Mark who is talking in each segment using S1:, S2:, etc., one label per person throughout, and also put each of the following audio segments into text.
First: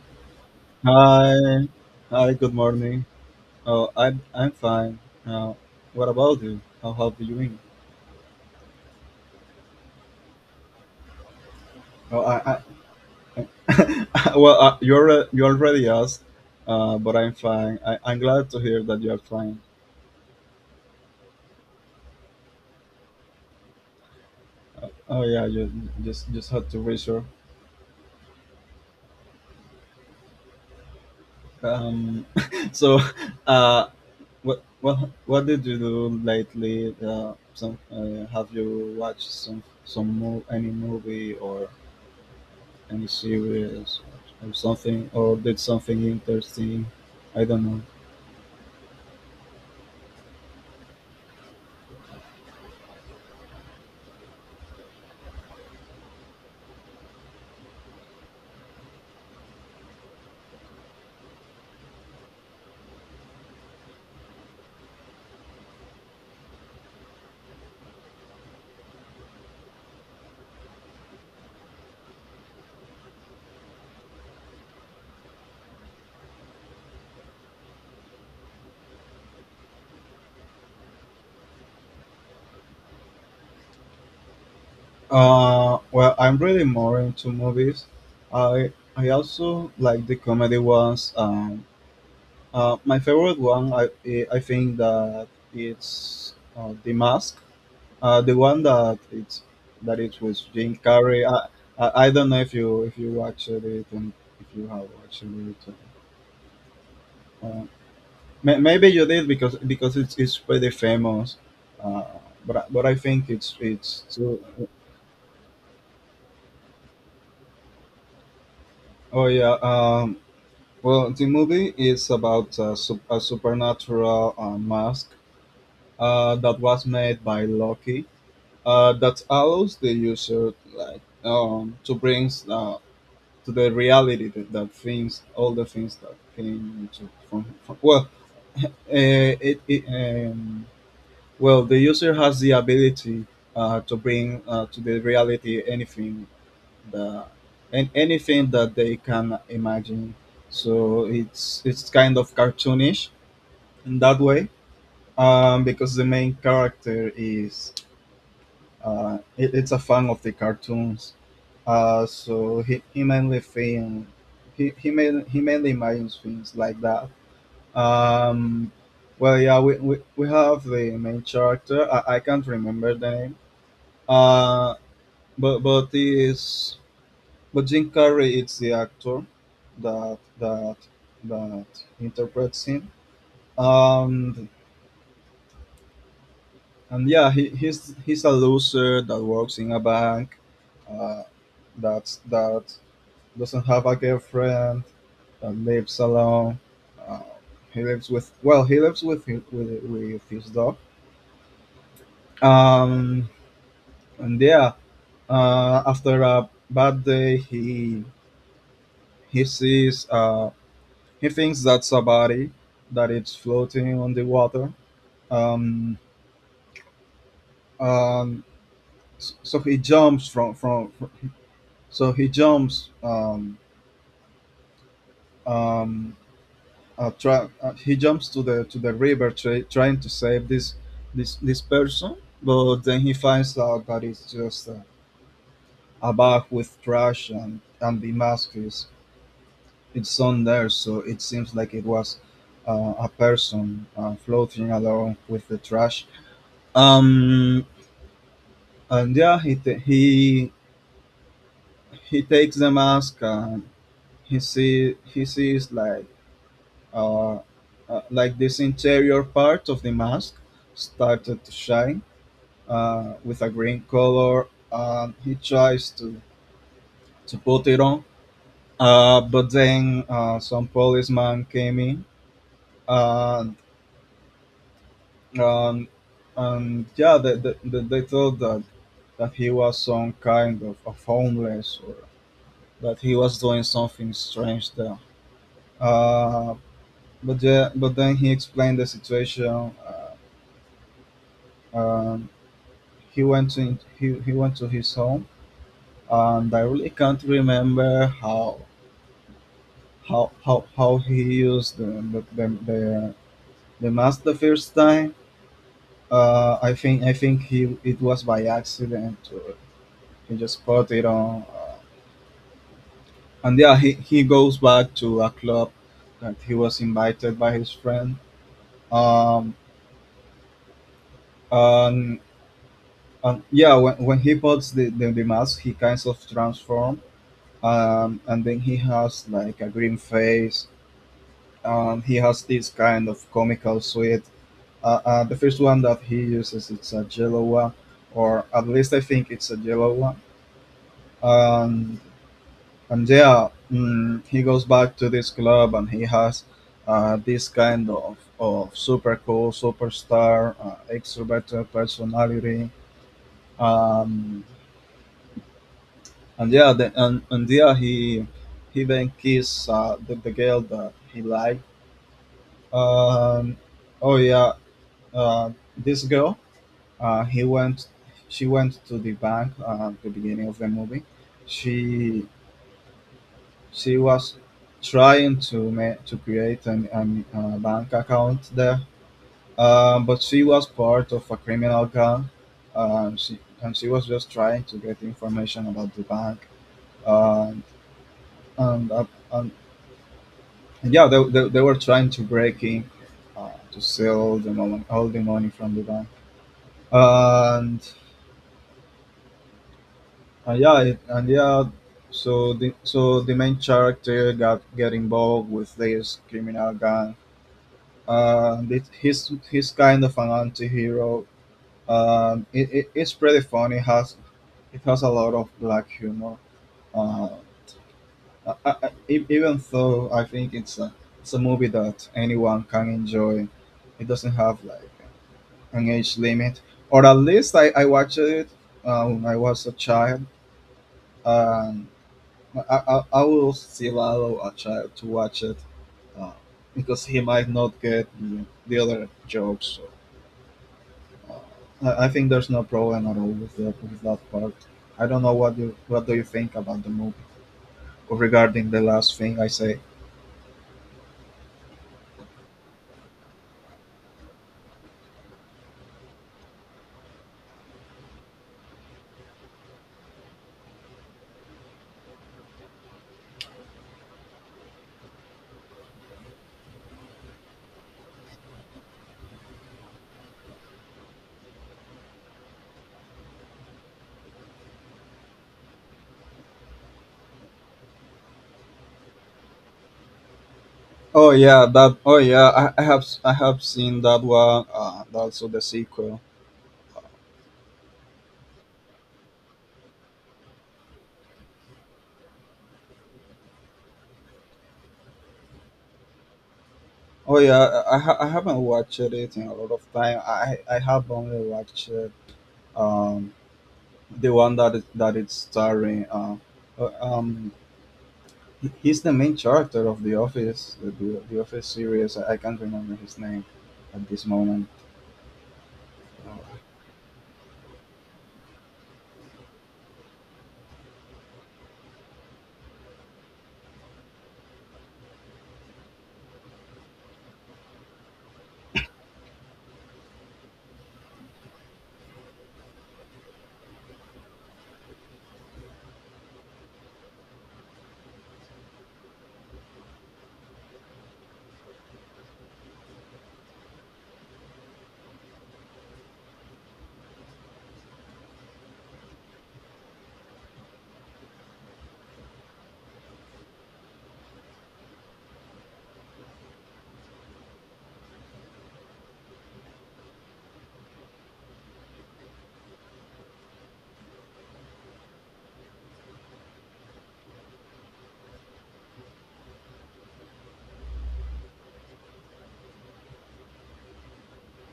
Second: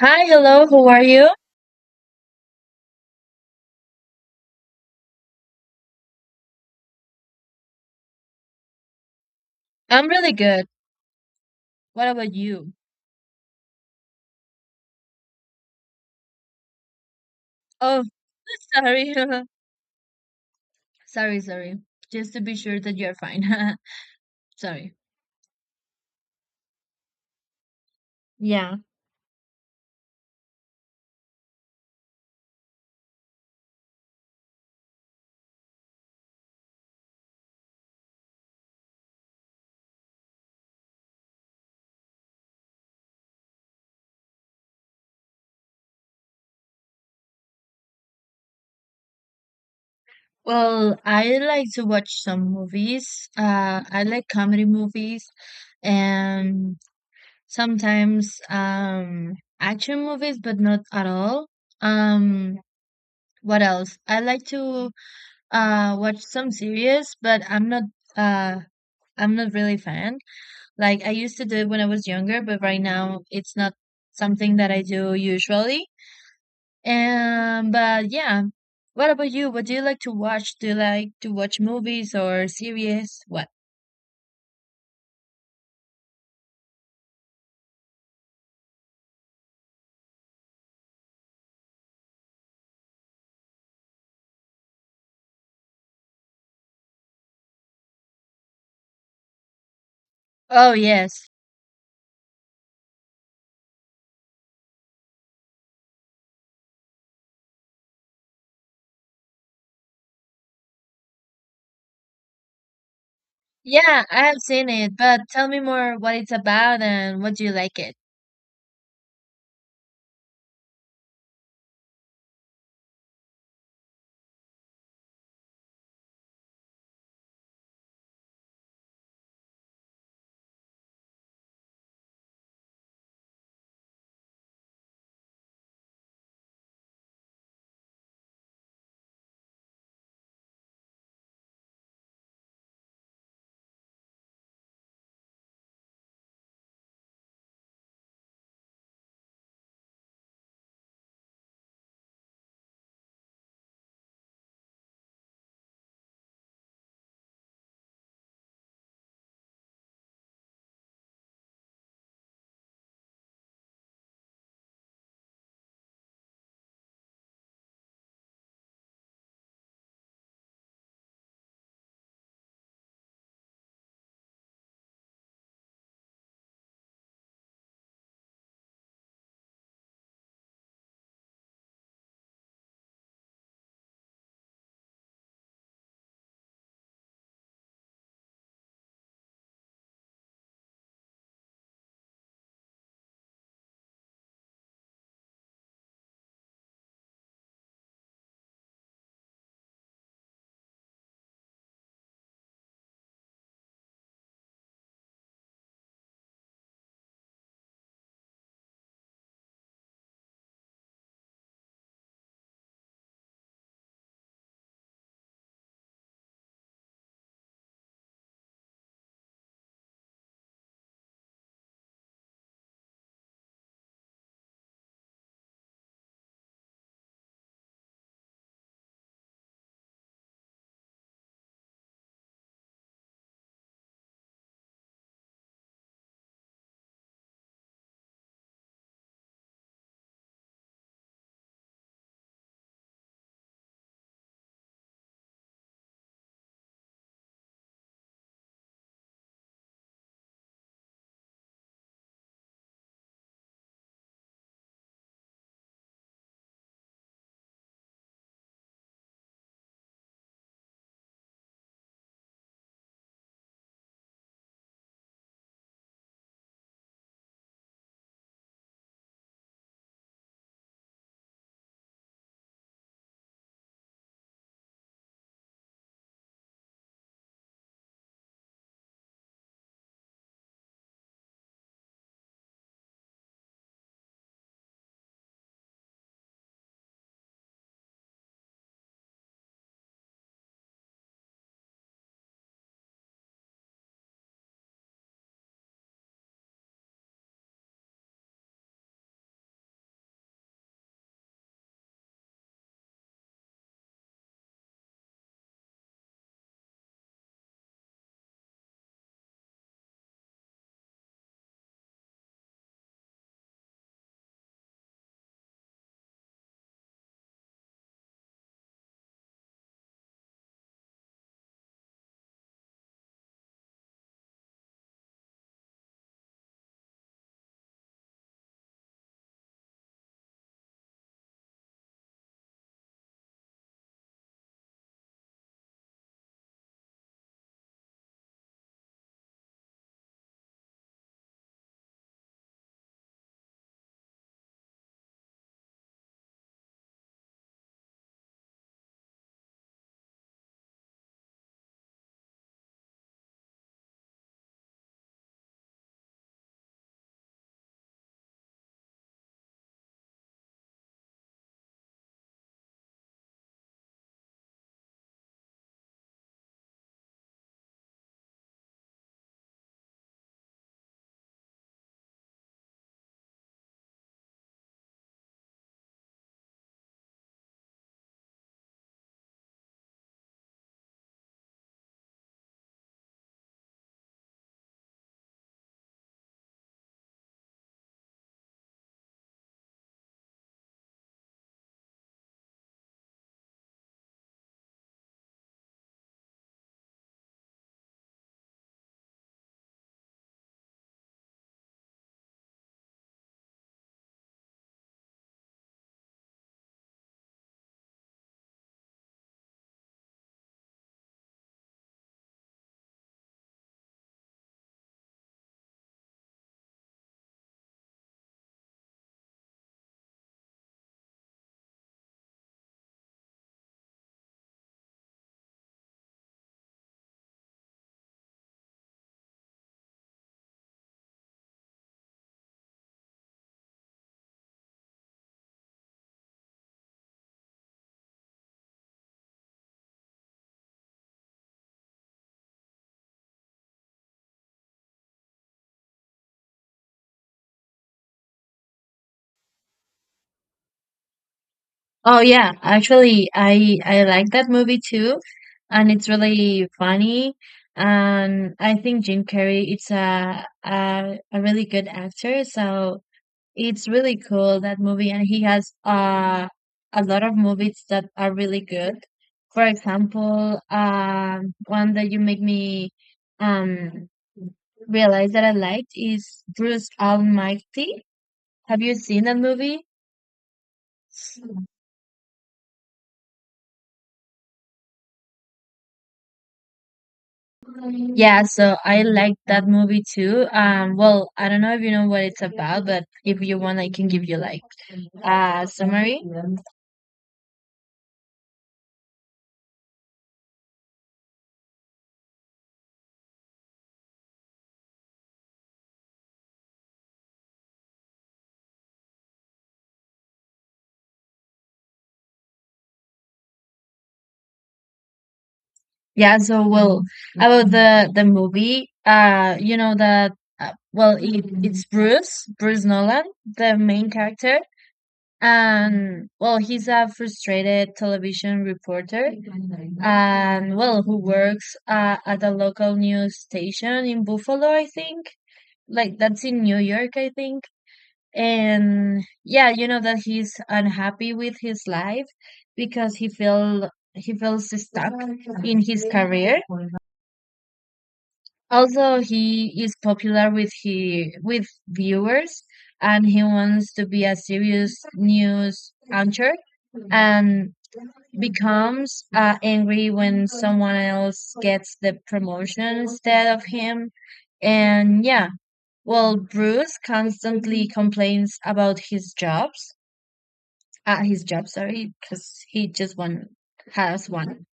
S1: Hi, hello, how are you?
S2: Hi. Hi, good morning. I'm fine. Now, what about you? How have you been?
S1: I'm really good. What
S2: Oh,
S1: about you?
S2: I well, You already asked, but I'm fine.
S1: Oh,
S2: I'm glad to hear that you
S1: sorry.
S2: are fine.
S1: Sorry, sorry. Just to be sure that you're fine. Sorry.
S2: Oh yeah, you just had to reassure.
S1: Yeah.
S2: Um, so, uh, what what what did you do lately? Some Have you watched some any movie or any series or something, or did something interesting? I don't know.
S1: Well, I like to watch some movies. I like comedy movies and sometimes action movies, but not at all. Um, what else? I like to watch some series, but uh I'm not really fan. Like I used to do it when I was younger, but right now it's not something that I do usually. But yeah. What about you? What do you like to watch? Do you like to watch movies or series? What?
S2: I'm really more into movies. I also like the comedy ones. My favorite one, I think that it's The Mask, the one that it was
S1: Oh,
S2: Jim Carrey.
S1: yes.
S2: I don't know if you watched it and if you have watched it. Uh, Maybe you did, because it's pretty famous, uh, but I think it's
S1: Yeah, I have
S2: too.
S1: seen it, but tell me more what it's about and what do you like it?
S2: Oh yeah. Well, the movie is about a, a supernatural mask that was made by Loki, that allows the user like to bring, to the reality that, that things all the things that came into from well it, it well, the user has the ability, to bring, to the reality anything that and anything that they can imagine. So it's kind of cartoonish in that way, because the main character is, it's a fan of the cartoons. So he mainly imagines things like that. Um, yeah, we have the main character. I can't remember the name. Uh, but is but Jim Carrey is the actor that that that interprets him. Um, and Yeah, he's a loser that works in a bank, uh, that doesn't have a girlfriend, that lives alone. Uh, he lives with with his dog. Um, and Yeah, after a bad day, he sees, he thinks that's a body, that it's floating on the water. Um, um, so he jumps he jumps. Um, he jumps to the river, trying to save this person. But then he finds out that it's just a bag with trash, and the mask is it's on there. So it seems like it was, a person, floating along with the trash. Um, and Yeah, he ta he takes the mask, and he sees like, uh, like this interior part of the mask started to shine, with a green color, and he tries to put it on, but then, some policeman came in, and um, and yeah, they thought that that he was some kind of homeless, or that he was doing something strange there. Uh, but but then he explained the situation. Uh, um, he went to his home, and I really can't remember how he used the mask the first time. I think he it was by accident. He just put it on, and yeah, he goes back to a club that he was invited by his friend. Um, and And Yeah, when he puts the mask, he kind of transforms. And Then he has like a green face. He has this kind of comical suit. The first one that he uses, it's a yellow one, or at least I think it's a yellow one. And, and yeah, he goes back to this club and he has, this kind of super cool, superstar, extroverted personality. Um, and yeah, he then kissed, the girl that he liked. Um, oh yeah, uh, this girl. He went. She went to the bank, at the beginning of the movie. She she was trying to create an bank account there, but she was part of a criminal gang. She was just trying to get information about the bank. Uh, and, uh, and yeah, they were trying to break in, to sell the money, all the money from the bank. And and yeah, so the main character got get involved with this criminal gang. He's he's kind of an anti-hero. It's pretty funny. It has a lot of black humor. Uh, Even though I think it's a movie that anyone can enjoy. It doesn't have like an age limit, or at least I watched it, when I was a child, and I will still allow a child to watch it, uh, because he might not get the other jokes. So, uh, I think there's no problem at all with that part. I don't know what you what do you think about the movie regarding the last thing I say.
S1: Oh yeah, actually I like that movie too, and it's really funny, and I think Jim Carrey it's a really good actor. So it's really cool that movie, and he has a lot of movies that are really good. For example, one that you make me um, realize that I liked is Bruce Almighty. Have you seen that movie?
S2: Oh yeah, that. Oh yeah, I have seen that one. Also the sequel.
S1: Yeah, so I liked that movie too. Well, I don't know if you know what it's about, but if you want, I can give you like a summary.
S2: Oh yeah, I haven't watched it in a lot of time. I have only watched, um the one that is, that it's starring, uh, um he's the main character of The Office, the Office series. I can't remember his name at this moment.
S1: Yeah, so well, about the movie, you know that well it's Bruce, Bruce Nolan, the main character, and well he's a frustrated television reporter, and well who works at a local news station in Buffalo, I think, like that's in New York, I think, and yeah, you know that he's unhappy with his life because he feels stuck in his career. Also, he is popular with he with viewers, and he wants to be a serious news anchor, and becomes angry when someone else gets the promotion instead of him. And yeah, well, Bruce constantly complains about his jobs at his job, sorry, because he just one has one.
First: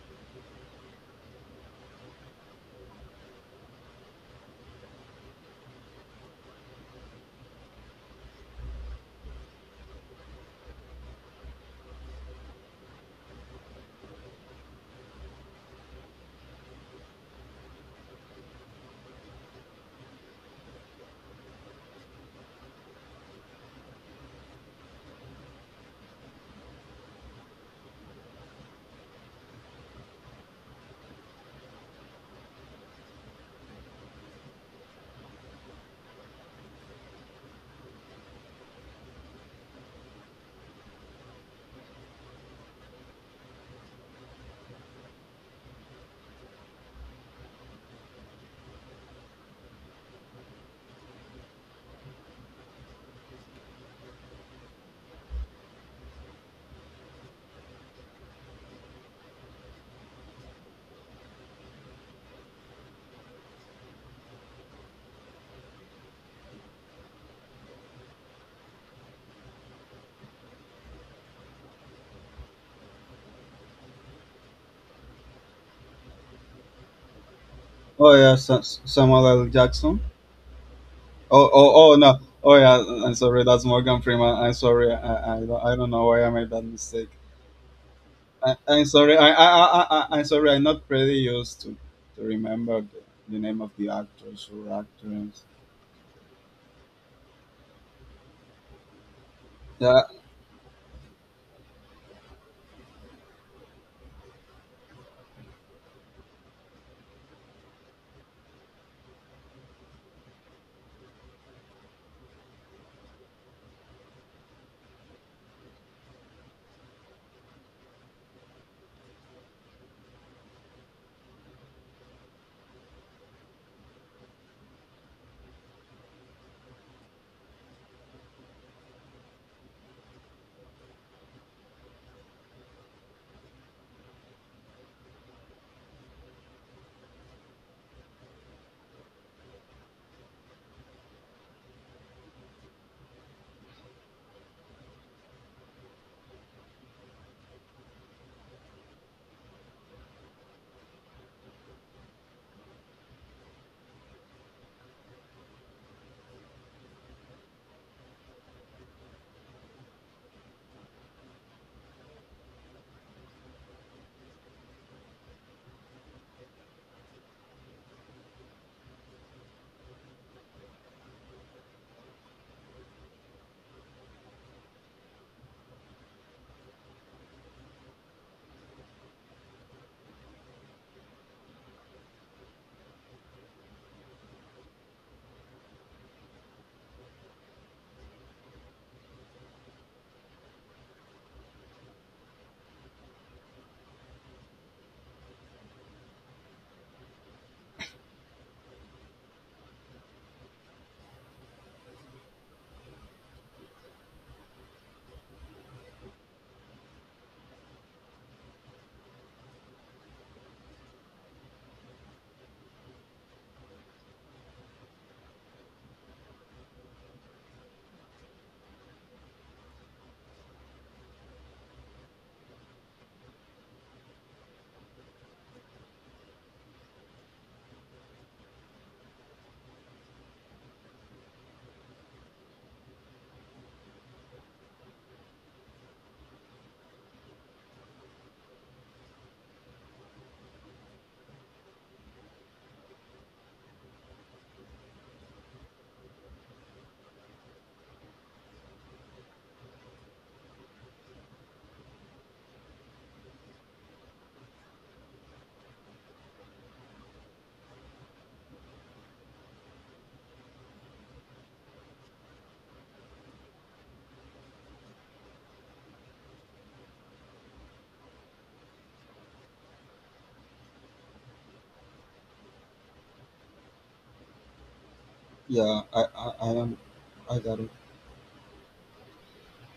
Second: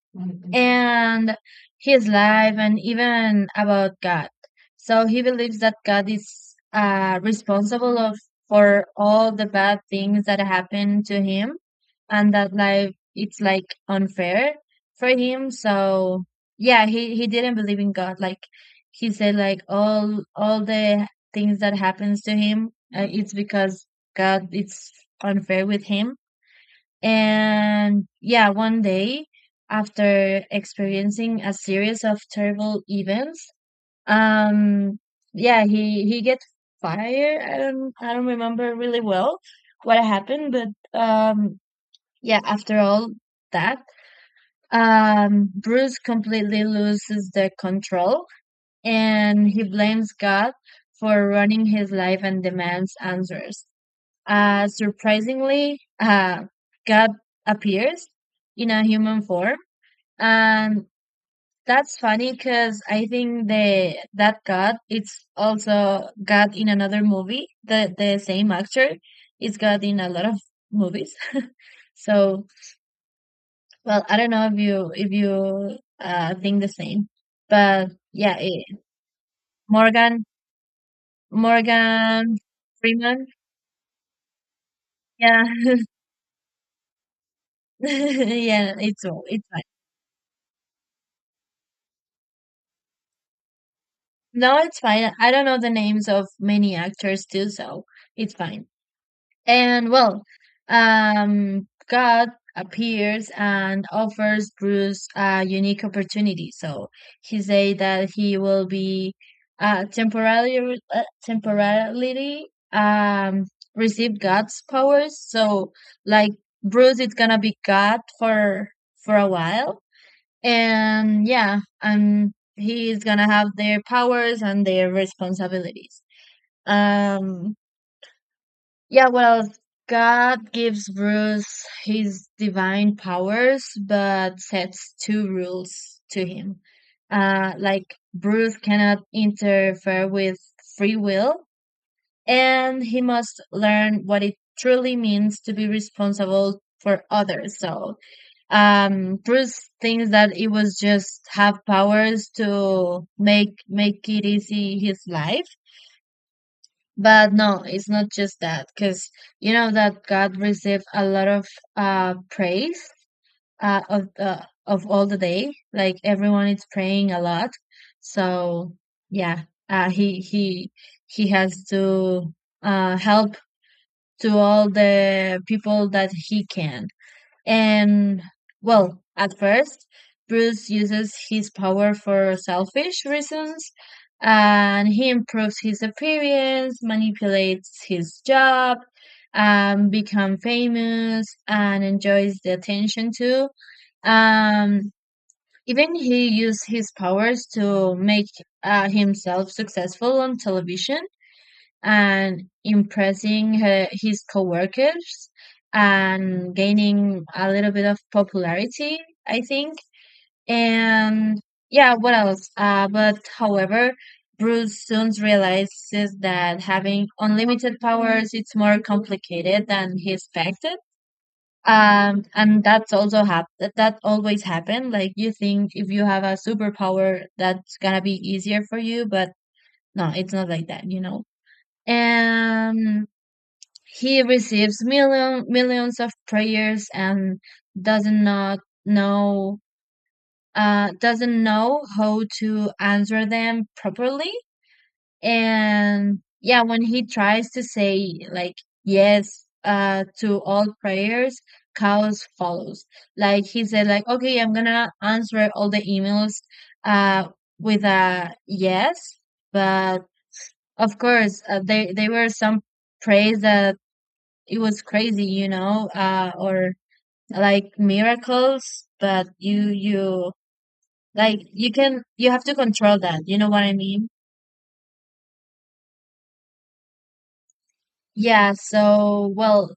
S1: And his life and even about God. So he believes that God is responsible of for all the bad things that happen to him and that life it's like unfair for him. So yeah, he didn't believe in God. Like he said like all the things that happens to him it's because God it's unfair with him. And yeah, one day after experiencing a series of terrible events, um, yeah, he gets fired. I don't remember really well what happened, but yeah, after all that, Bruce completely loses the control and he blames God for running his life and demands answers. Surprisingly, God appears in a human form, and that's funny because I think the that God it's also God in another movie. The same actor is God in a lot of movies. So, well, I don't know if you think the same, but
S2: Samuel L. Jackson.
S1: Morgan
S2: Oh no.
S1: Morgan
S2: Oh yeah, I'm
S1: Freeman,
S2: sorry. That's Morgan Freeman. I'm sorry.
S1: yeah,
S2: I don't know why I made that mistake.
S1: yeah,
S2: I'm sorry.
S1: it's fine.
S2: I'm sorry. I'm not pretty used to remember the name of the actors
S1: No,
S2: or
S1: it's fine. I
S2: actors.
S1: don't know the names of many actors too, so it's fine. And
S2: Yeah,
S1: well, God appears and offers Bruce a unique opportunity. So he say that he will be temporarily um receive God's powers. So like Bruce is gonna be God for a while, and yeah, and he's gonna have their powers and their responsibilities. um yeah, well, god gives bruce his divine powers, but sets two rules to him. Like bruce cannot interfere with free will, and he must learn what it truly means to be responsible for others. So Bruce thinks that it was just have powers to make it easy his life, but no, it's not just that, because you know that God received a lot of praise of the of all the day, like everyone is praying a lot. So yeah, uh he he he has to help to all the people that he can. And well, at first, Bruce uses his power for selfish reasons, and he improves his appearance, manipulates his job, become famous and enjoys the attention too. Um, Even he used his powers to make himself successful on television and impressing his coworkers and gaining a little bit of popularity, I think. And yeah, what else? But however, Bruce soon realizes that having unlimited powers it's more complicated than he expected. And that's also that always happened. Like you think if you have a superpower, that's gonna be easier for you, but no, it's not like that, you know. Um, he receives millions of prayers and doesn't not know doesn't know how to answer them properly. And yeah, when he tries to say like yes to all prayers, chaos follows. Like he said like okay, I'm gonna answer all the emails uh with a yes, but of course there were some prays that it was crazy, you know, or like miracles, but you can, you have to control that. You know what I mean?
S2: yeah. I am. I got it.
S1: Yeah. So, well,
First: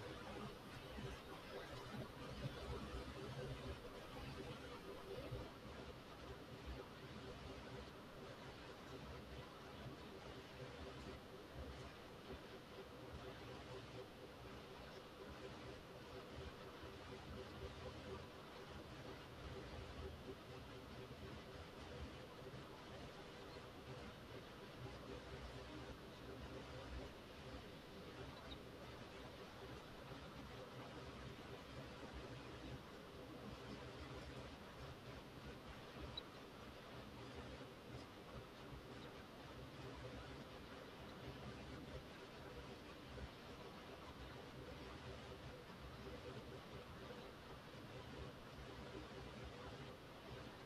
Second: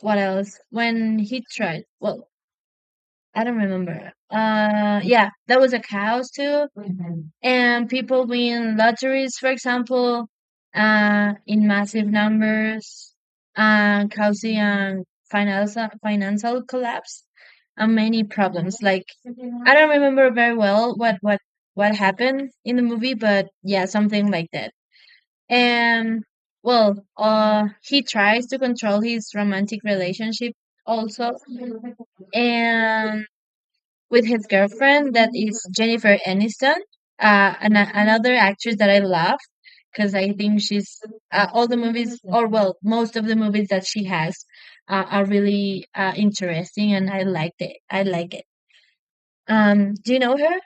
S1: what else? When he tried, well, I don't remember. Yeah, that was a cows too, and people win lotteries, for example, in massive numbers, causing financial collapse and many problems. Like I don't remember very well what happened in the movie, but yeah, something like that. And well, he tries to control his romantic relationship also, and with his girlfriend that is Jennifer Aniston, another actress that I love, because I think she's all the movies, or well, most of the movies that she has are really interesting, and I liked it. I like it. Do you know her?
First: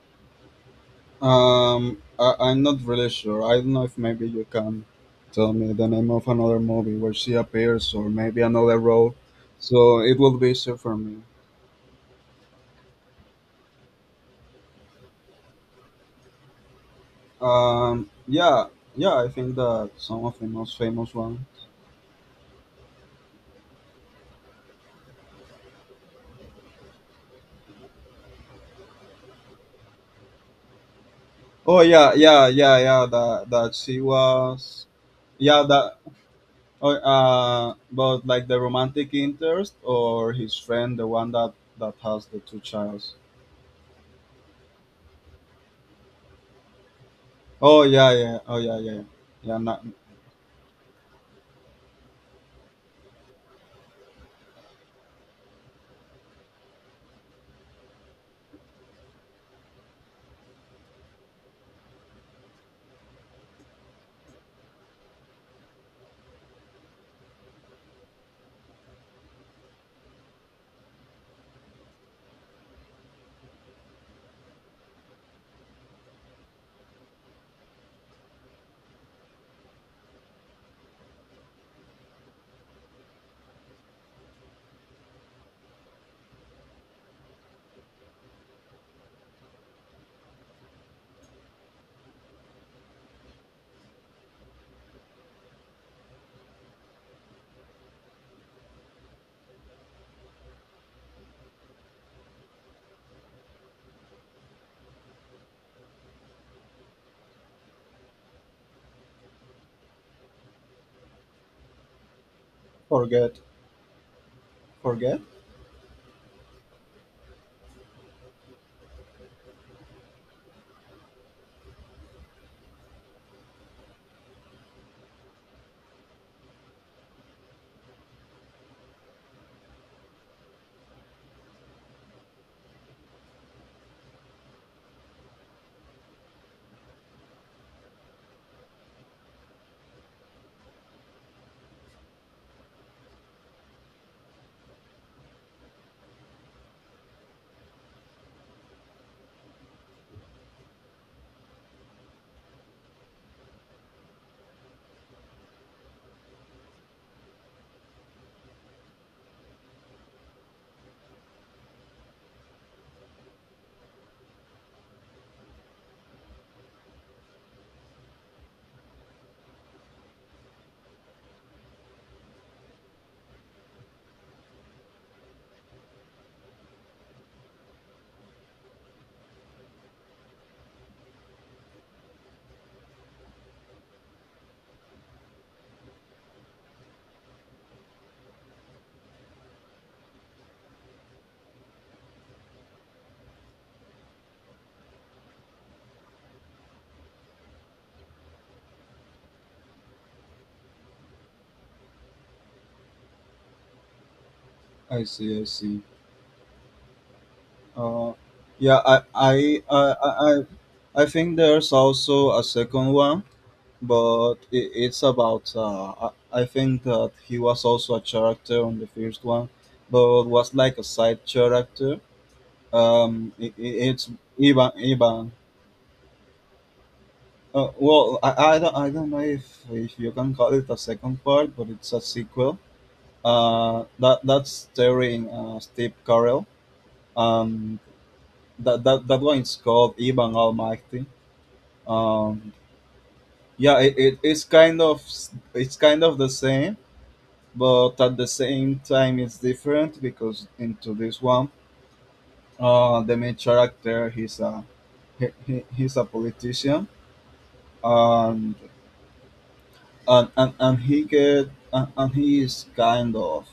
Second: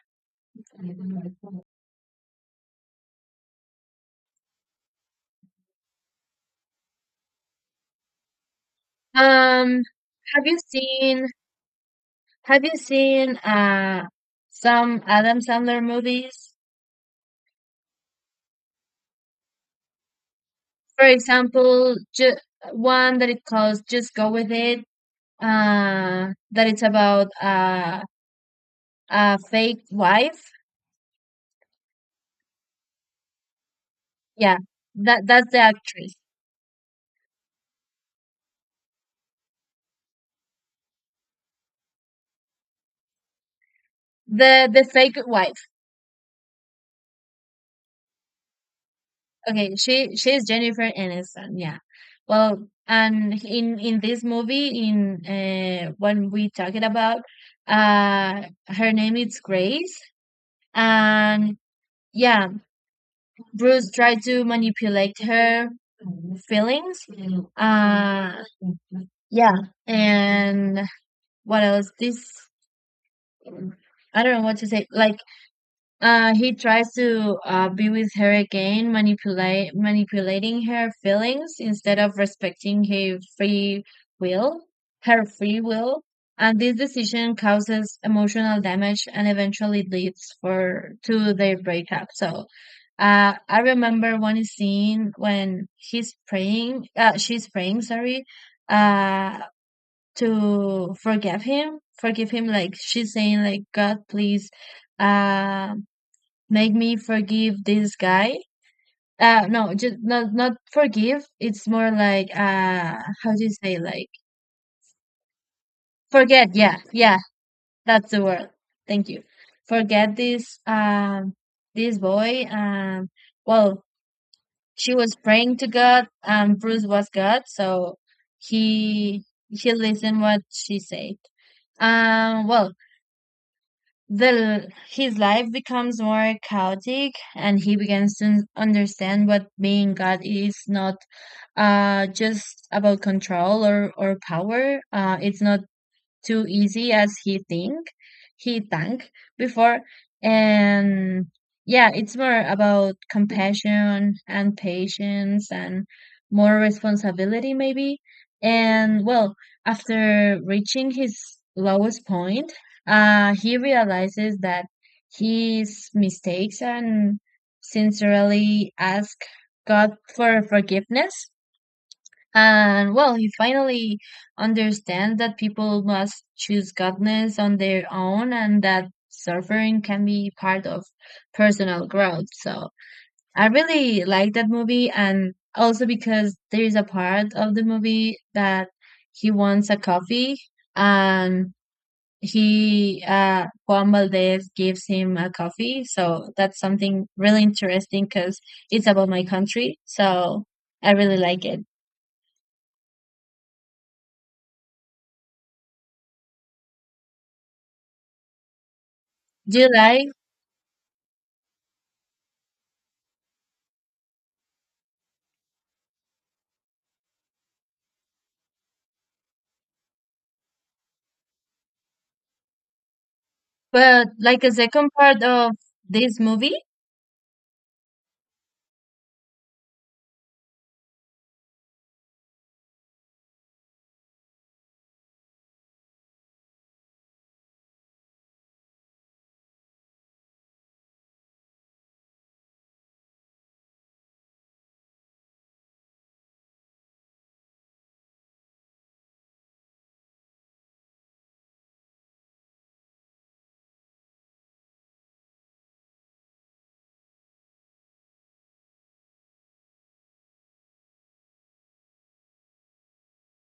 S2: I'm not really sure. I don't know if maybe you can tell me the name of another movie where she appears, or maybe another role.
S1: Um,
S2: So it will
S1: have
S2: be
S1: you
S2: easier for me.
S1: seen Have you seen some Adam Sandler movies?
S2: Yeah, yeah. I think that some of the most
S1: For
S2: famous ones.
S1: example, one that it calls "Just Go with It." That it's about fake wife,
S2: Oh yeah, yeah, yeah, yeah. That that she
S1: yeah,
S2: was.
S1: that that's the
S2: Yeah, that.
S1: actress,
S2: Or, but like the romantic interest or his friend, the one that that has the two childs.
S1: the fake wife,
S2: Oh yeah, yeah. Oh yeah, yeah. Yeah, Yeah,
S1: okay,
S2: not
S1: she she's jennifer aniston, yeah. Well, and in this movie, in when we talking about, uh her name is grace, and yeah, bruce tried to manipulate her feelings. Uh yeah and What else? This I don't know what to say, like he tries to be with her again, manipulate manipulating her feelings instead of respecting will, her free will, and this decision causes emotional damage and eventually leads for to their breakup. So, I remember one scene when she's praying, sorry, uh, to forgive him, like she's saying, like God, please, uh make me forgive this guy. No, just not forgive. It's more like how
S2: forget,
S1: do you say like
S2: forget.
S1: forget? Yeah, yeah, that's the word. Thank you. Forget this this boy. Well, she was praying to God. Bruce was God, so he he listened what she said. Well, the his life becomes more chaotic, and he begins to understand what being god is not just about control or power. It's not too easy as he think he thanked before. And yeah, it's more about compassion and patience and more responsibility maybe. And well, after reaching his lowest point, he realizes that his mistakes and sincerely ask god for forgiveness. And well, he finally understands that people must choose godness on their own and that suffering can be part of personal growth. So I really like that movie, and also because there is a part of the movie that he wants a coffee, and he Juan Valdez gives him a coffee. So that's something really interesting because it's about my country. So I really like it.
S2: I see, I see. Uh, yeah, I,
S1: Do
S2: I,
S1: you
S2: I, I,
S1: like
S2: I I think there's also a second one, but it's about. I think that he was also a character on the first one, but was like a side character. It,
S1: But
S2: it's
S1: like a
S2: Ivan,
S1: second part
S2: Ivan.
S1: of this movie,
S2: I don't know if you can call it a second part, but it's a sequel. That that's starring, Steve Carell. Um, that that that one is called Ivan Almighty. Um, it's kind of it's kind of the same, but at the same time it's different, because into this one, the main character he's a he's a politician. Um, and he get and he is kind of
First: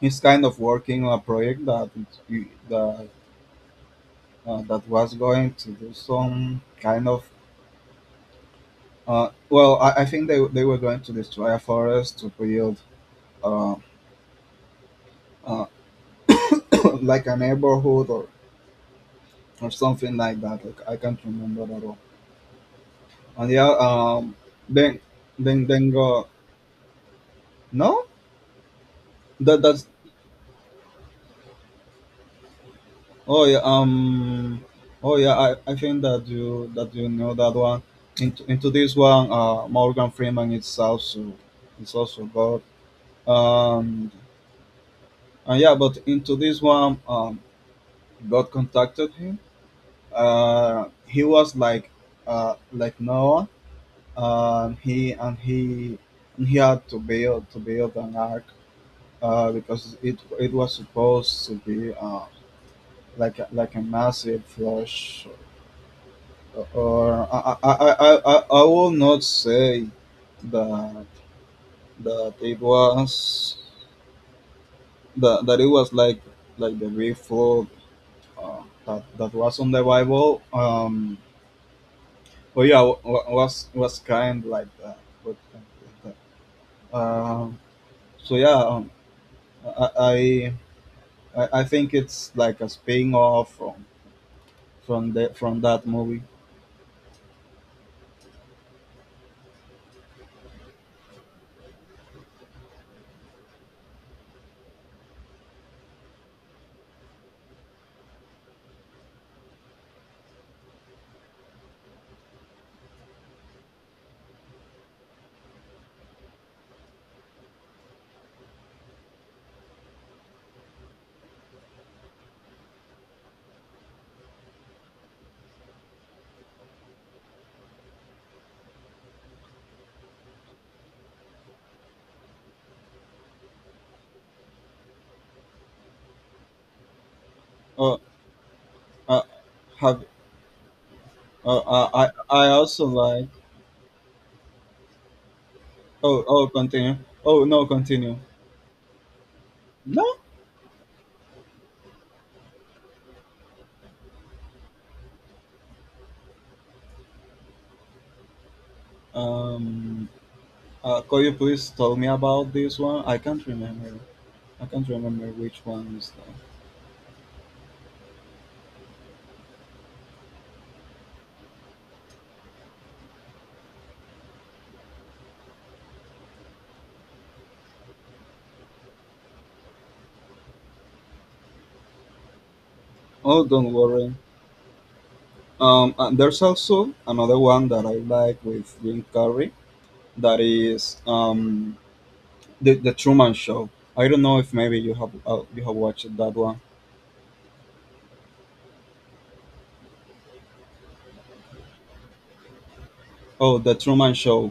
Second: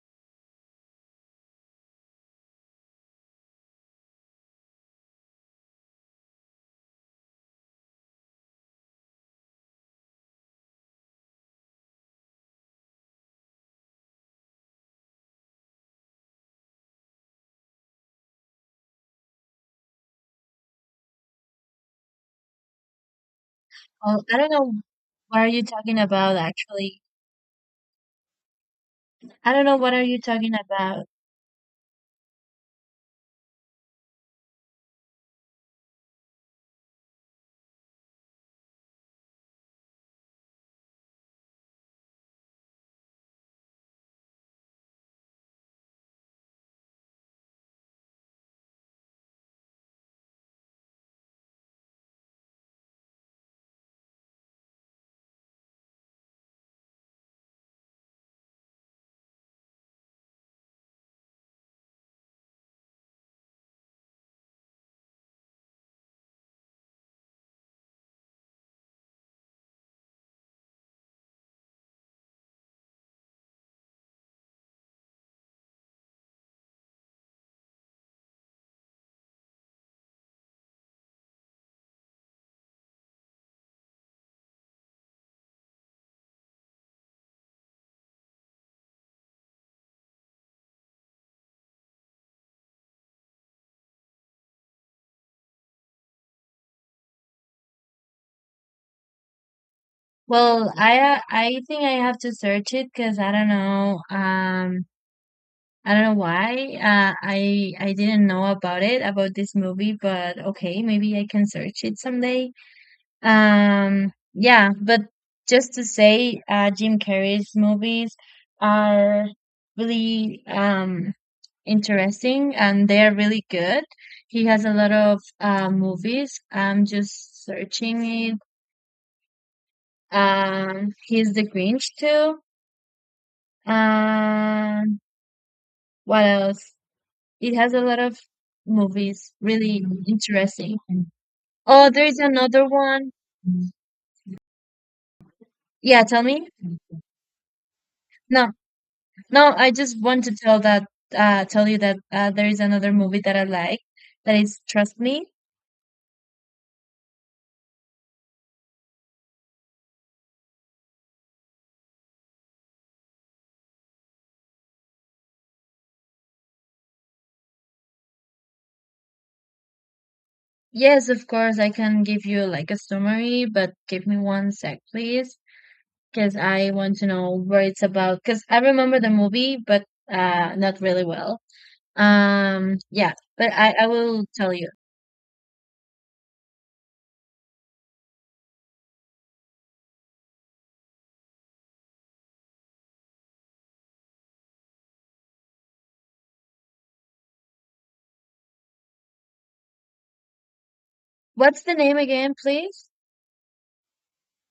S2: he's kind of working on a project that, that was going to do some kind of, well I think they were going to destroy a forest to build, uh, uh, like a neighborhood or something like that like, I can't remember at all. And yeah
S1: oh, I don't know
S2: then
S1: what are you
S2: then
S1: talking
S2: go
S1: about actually.
S2: no
S1: I
S2: that
S1: don't know
S2: that's
S1: what are you talking about.
S2: Oh yeah, I think that you know that one. Into this one, Morgan Freeman is also God. Um, and Yeah, but into this one, God contacted him. He was like Noah. He and he had to build an ark. Because it was supposed to be, like a massive flush, or I will not say that that it was that it was like the big flood, that, that was on the Bible. But yeah, was kind like that. Um, so yeah, I, I I think it's like a spin off from the from that movie.
S1: Well, I think I have to search it because I don't know. I don't know why. I didn't know about it, about this movie, but okay, maybe I can search it someday. Yeah, but just to say, Jim Carrey's movies are really interesting, and they're really good. He has a lot of movies. I'm just searching it. He's the Grinch too. Um, what else? It has a
S2: Uh,
S1: lot of
S2: uh,
S1: movies. Really
S2: have
S1: interesting.
S2: uh,
S1: Oh, there's
S2: I
S1: another
S2: also
S1: one.
S2: like.
S1: Yeah,
S2: Oh,
S1: tell
S2: oh,
S1: me.
S2: continue. Oh, no, continue.
S1: No, no, I just
S2: No?
S1: want to tell you that there is another movie that I like, that is Trust Me.
S2: Um, could you please tell me about this one? I can't remember. I can't remember which one is that.
S1: Yes, of course, I can give you like a summary, but give me one sec, please, because I want to know where it's about. Because I remember the movie, but not really well. Yeah,
S2: Oh,
S1: but
S2: don't
S1: I
S2: worry.
S1: will tell you.
S2: And there's also another one that I like with Jim Carrey, that is, the Truman Show. I don't know if maybe you have, you have watched that one.
S1: What's the name again, please?
S2: Oh, the Truman Show.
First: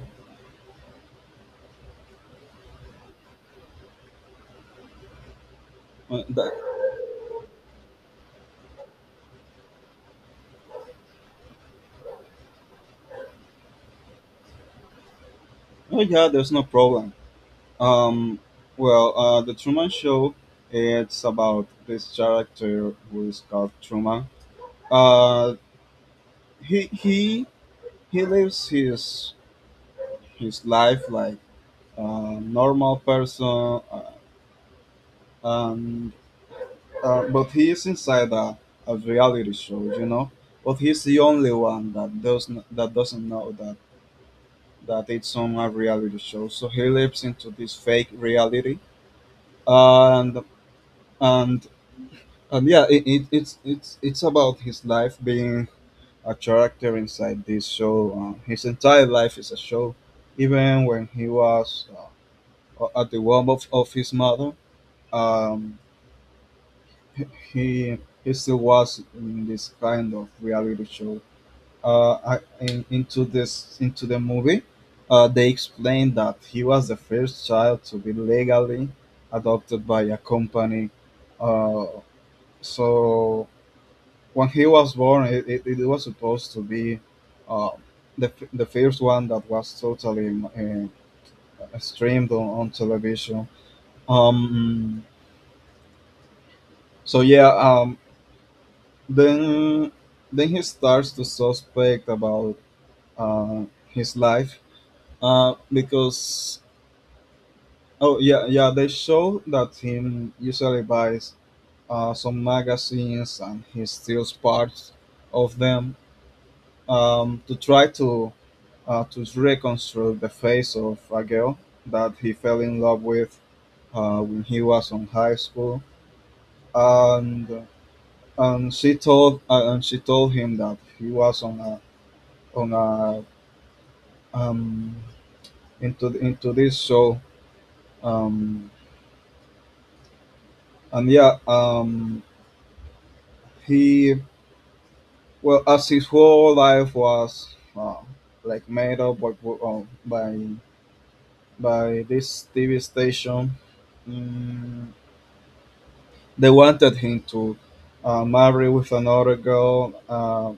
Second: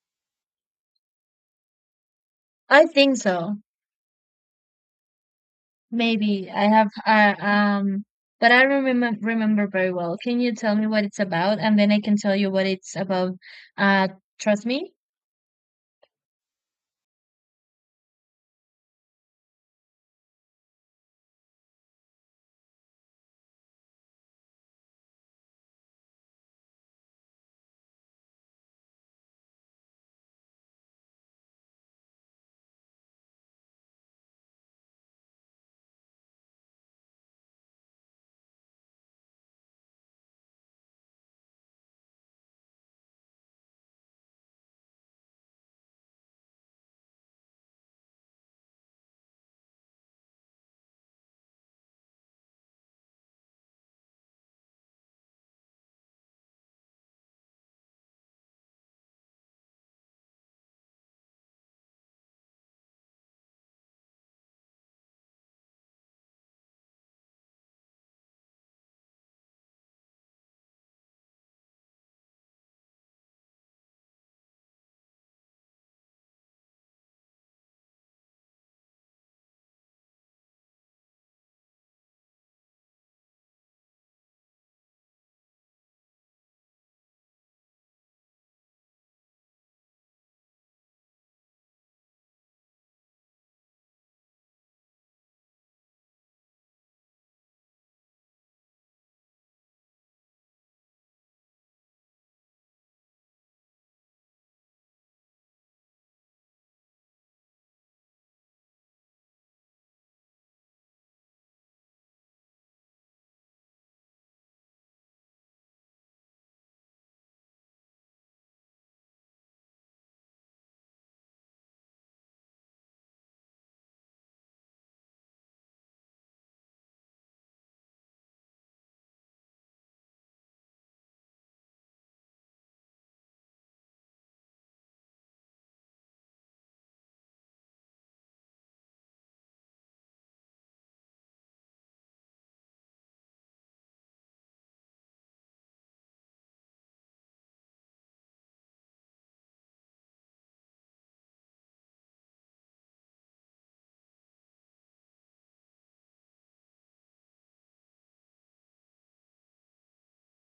S1: I think so.
S2: Uh, that,
S1: Maybe I have. But I don't remember very well. Can you tell me what it's about, and then I can tell you what it's about. Uh, Trust me.
S2: oh yeah, there's no problem. Um, the Truman Show. It's about this character who is called Truman. Uh, he he he lives his life like a normal person, uh, and but he is inside a reality show, you know. But he's the only one that doesn't know that it's on a reality show. So he lives into this fake reality, and and and yeah it, it's about his life being a character inside this show. Uh, His entire life is a show even when he was at the womb of his mother. um, he he still was in this kind of reality show. I, in, into this Into the movie they explained that he was the first child to be legally adopted by a company, uh, so when he was born, it was supposed to be uh, the first one that was totally streamed on television. Um, so yeah, then then he starts to suspect about uh, his life, because oh yeah, they show that him usually buys some magazines and he steals parts of them, to try to reconstruct the face of a girl that he fell in love with when he was in high school, and she told him that he was on a um, into this show, um, and yeah, he, well, as his whole life was like made up by, by this TV station. Mm, they wanted him to marry with another girl,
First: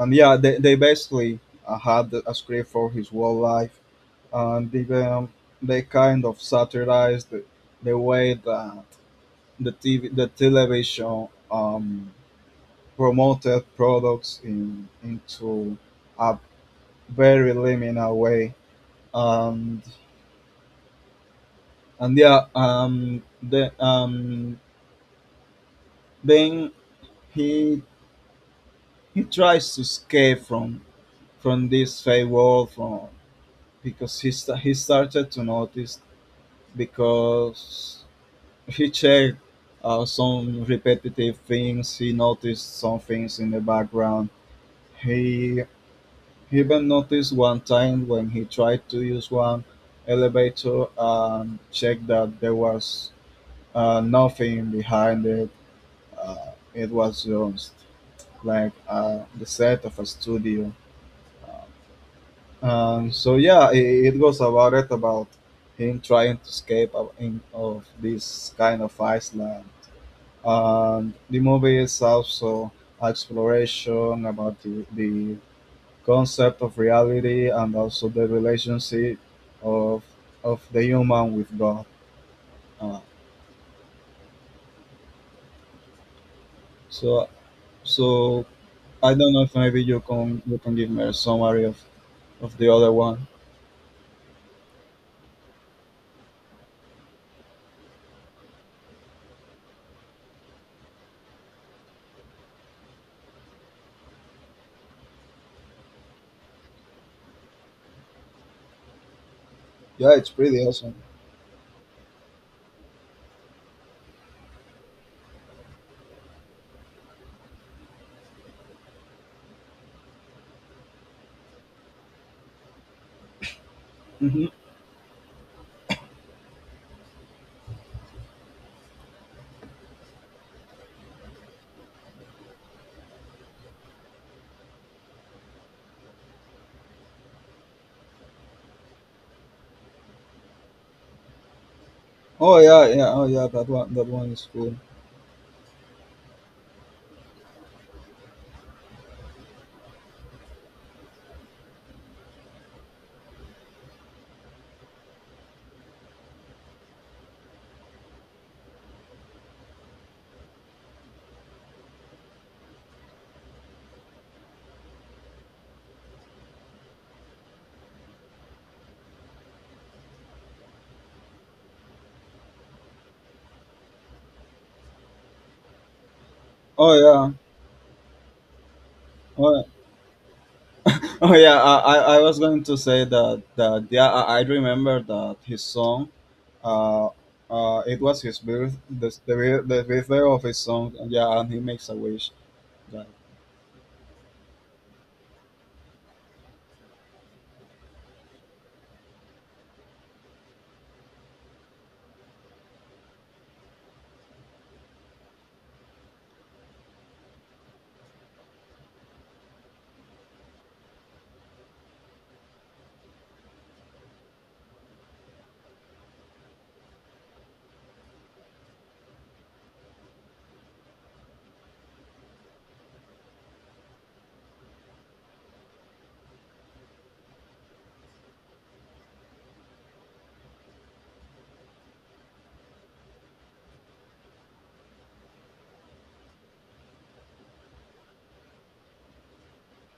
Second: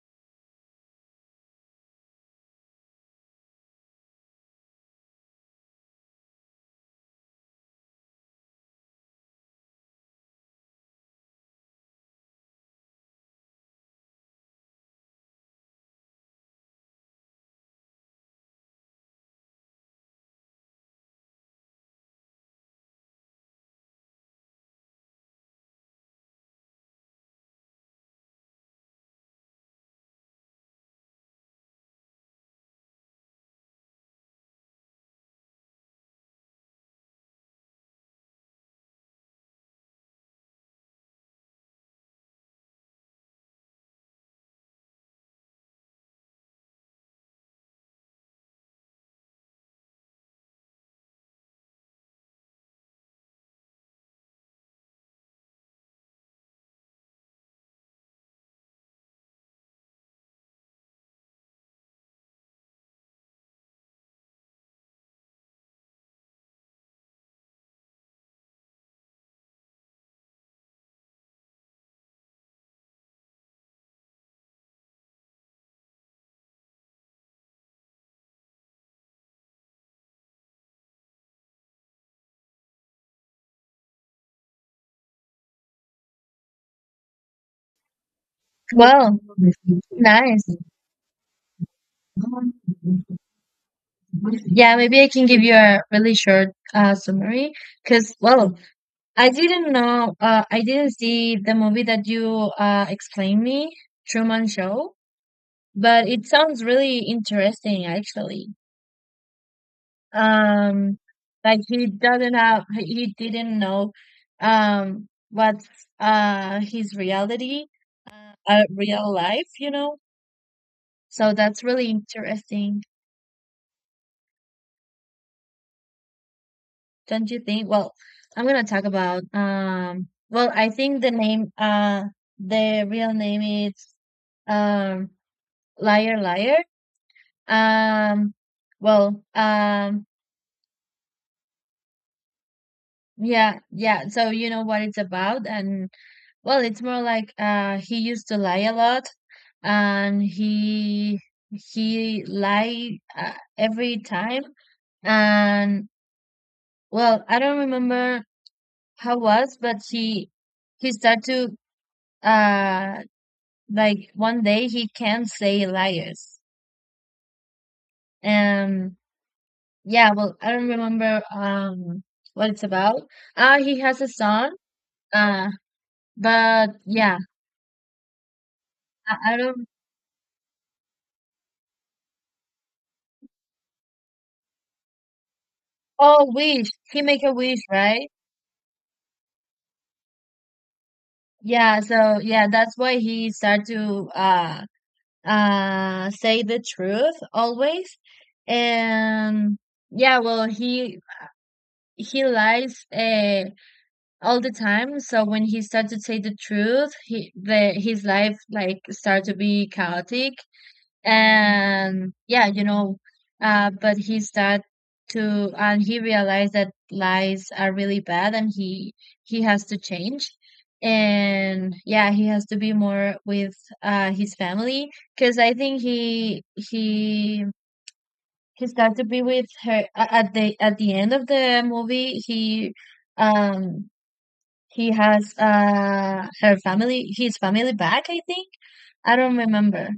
S2: and yeah, they basically had a script for his whole life, and even they kind of satirized the way that the television promoted products in into a very liminal way, and and yeah, the, then he he tries to escape from this favor from because he started to notice because he checked some repetitive things, he noticed some things in the background. He even noticed one time when he tried to use one elevator and checked that there was nothing behind it. It was just like the set of a studio. So yeah, it goes about it, about him trying to escape of this kind of Iceland. And the movie is also exploration about the concept of reality and also the relationship of the human with God. Uh, so so I
S1: Well,
S2: don't know if maybe you
S1: nice.
S2: can give me a summary of the other one.
S1: Yeah, maybe I can give you a really short summary because, well, I didn't know. I didn't see the movie that you explained me, Truman Show, but it sounds really interesting, actually.
S2: Yeah, it's pretty awesome.
S1: Um, like he doesn't have, he didn't know, what's his reality, real life, you know. So that's really interesting,
S2: Hmm.
S1: don't you think? Well, I'm gonna talk about. Well, I think the name, the real name is um. Liar Liar. Um, well, um,
S2: Oh yeah, yeah, oh yeah,
S1: yeah,
S2: that
S1: yeah. So
S2: one is
S1: you know
S2: cool.
S1: what it's about, and well, it's more like he used to lie a lot, and he lied every time, and well, I don't remember how it was, but he started to uh like one day he can't say liars. And yeah, well, I don't remember what it's about. He has a son. Uh, but
S2: Oh
S1: yeah,
S2: yeah.
S1: I
S2: Oh,
S1: don't.
S2: oh yeah, I was going to say that that yeah, I remember that his song.
S1: Oh, wish he
S2: Uh,
S1: make a wish,
S2: it
S1: right?
S2: was his birth, the birthday of his song. Yeah, and he
S1: Yeah.
S2: makes a
S1: So
S2: wish.
S1: yeah, that's why
S2: That,
S1: he start to say the truth always. And yeah, well he lies all the time. So when he start to say the truth, he the his life like start to be chaotic. And yeah, you know, but he's that to, and he realized that lies are really bad, and he has to change. And yeah, he has to be more with his family, because I think he he's got to be with her at the end of the movie. Um he has her family his family back, I think. I don't remember.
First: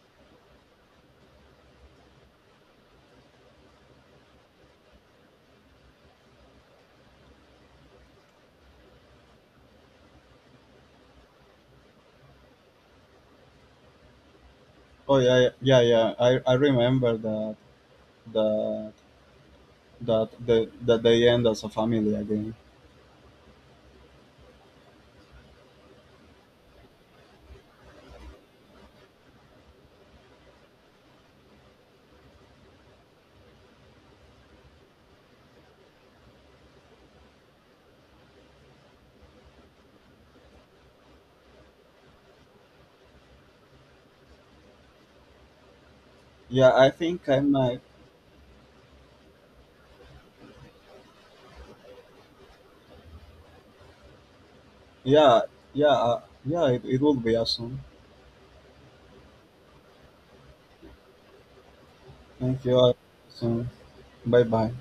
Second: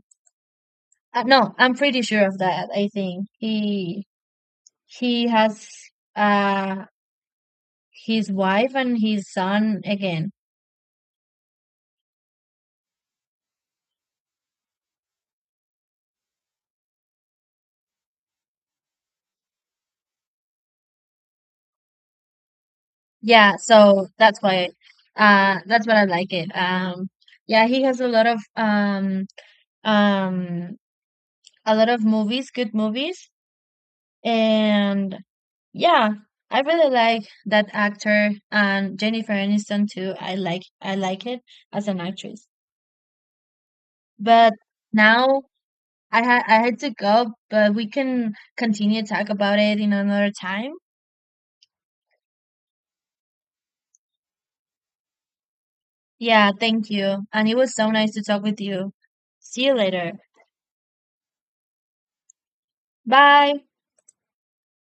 S1: No, I'm pretty sure of that. I think he has uh his wife and his son again.
S2: oh yeah, yeah, yeah. I remember that that they end as a family again.
S1: Yeah, so that's why that's what I like it. Yeah, he has um a lot of movies, good movies. And yeah, I really like that actor, and Jennifer Aniston too. I like it as an actress. But now I
S2: Yeah,
S1: had
S2: I
S1: to
S2: think
S1: go,
S2: I
S1: but
S2: might.
S1: we can continue to talk about it in another time.
S2: Yeah, yeah,
S1: Yeah,
S2: yeah.
S1: thank
S2: It will
S1: you.
S2: be
S1: And it was
S2: awesome.
S1: so nice to talk with you. See you later.
S2: Thank you.
S1: Bye.
S2: Awesome. Bye bye.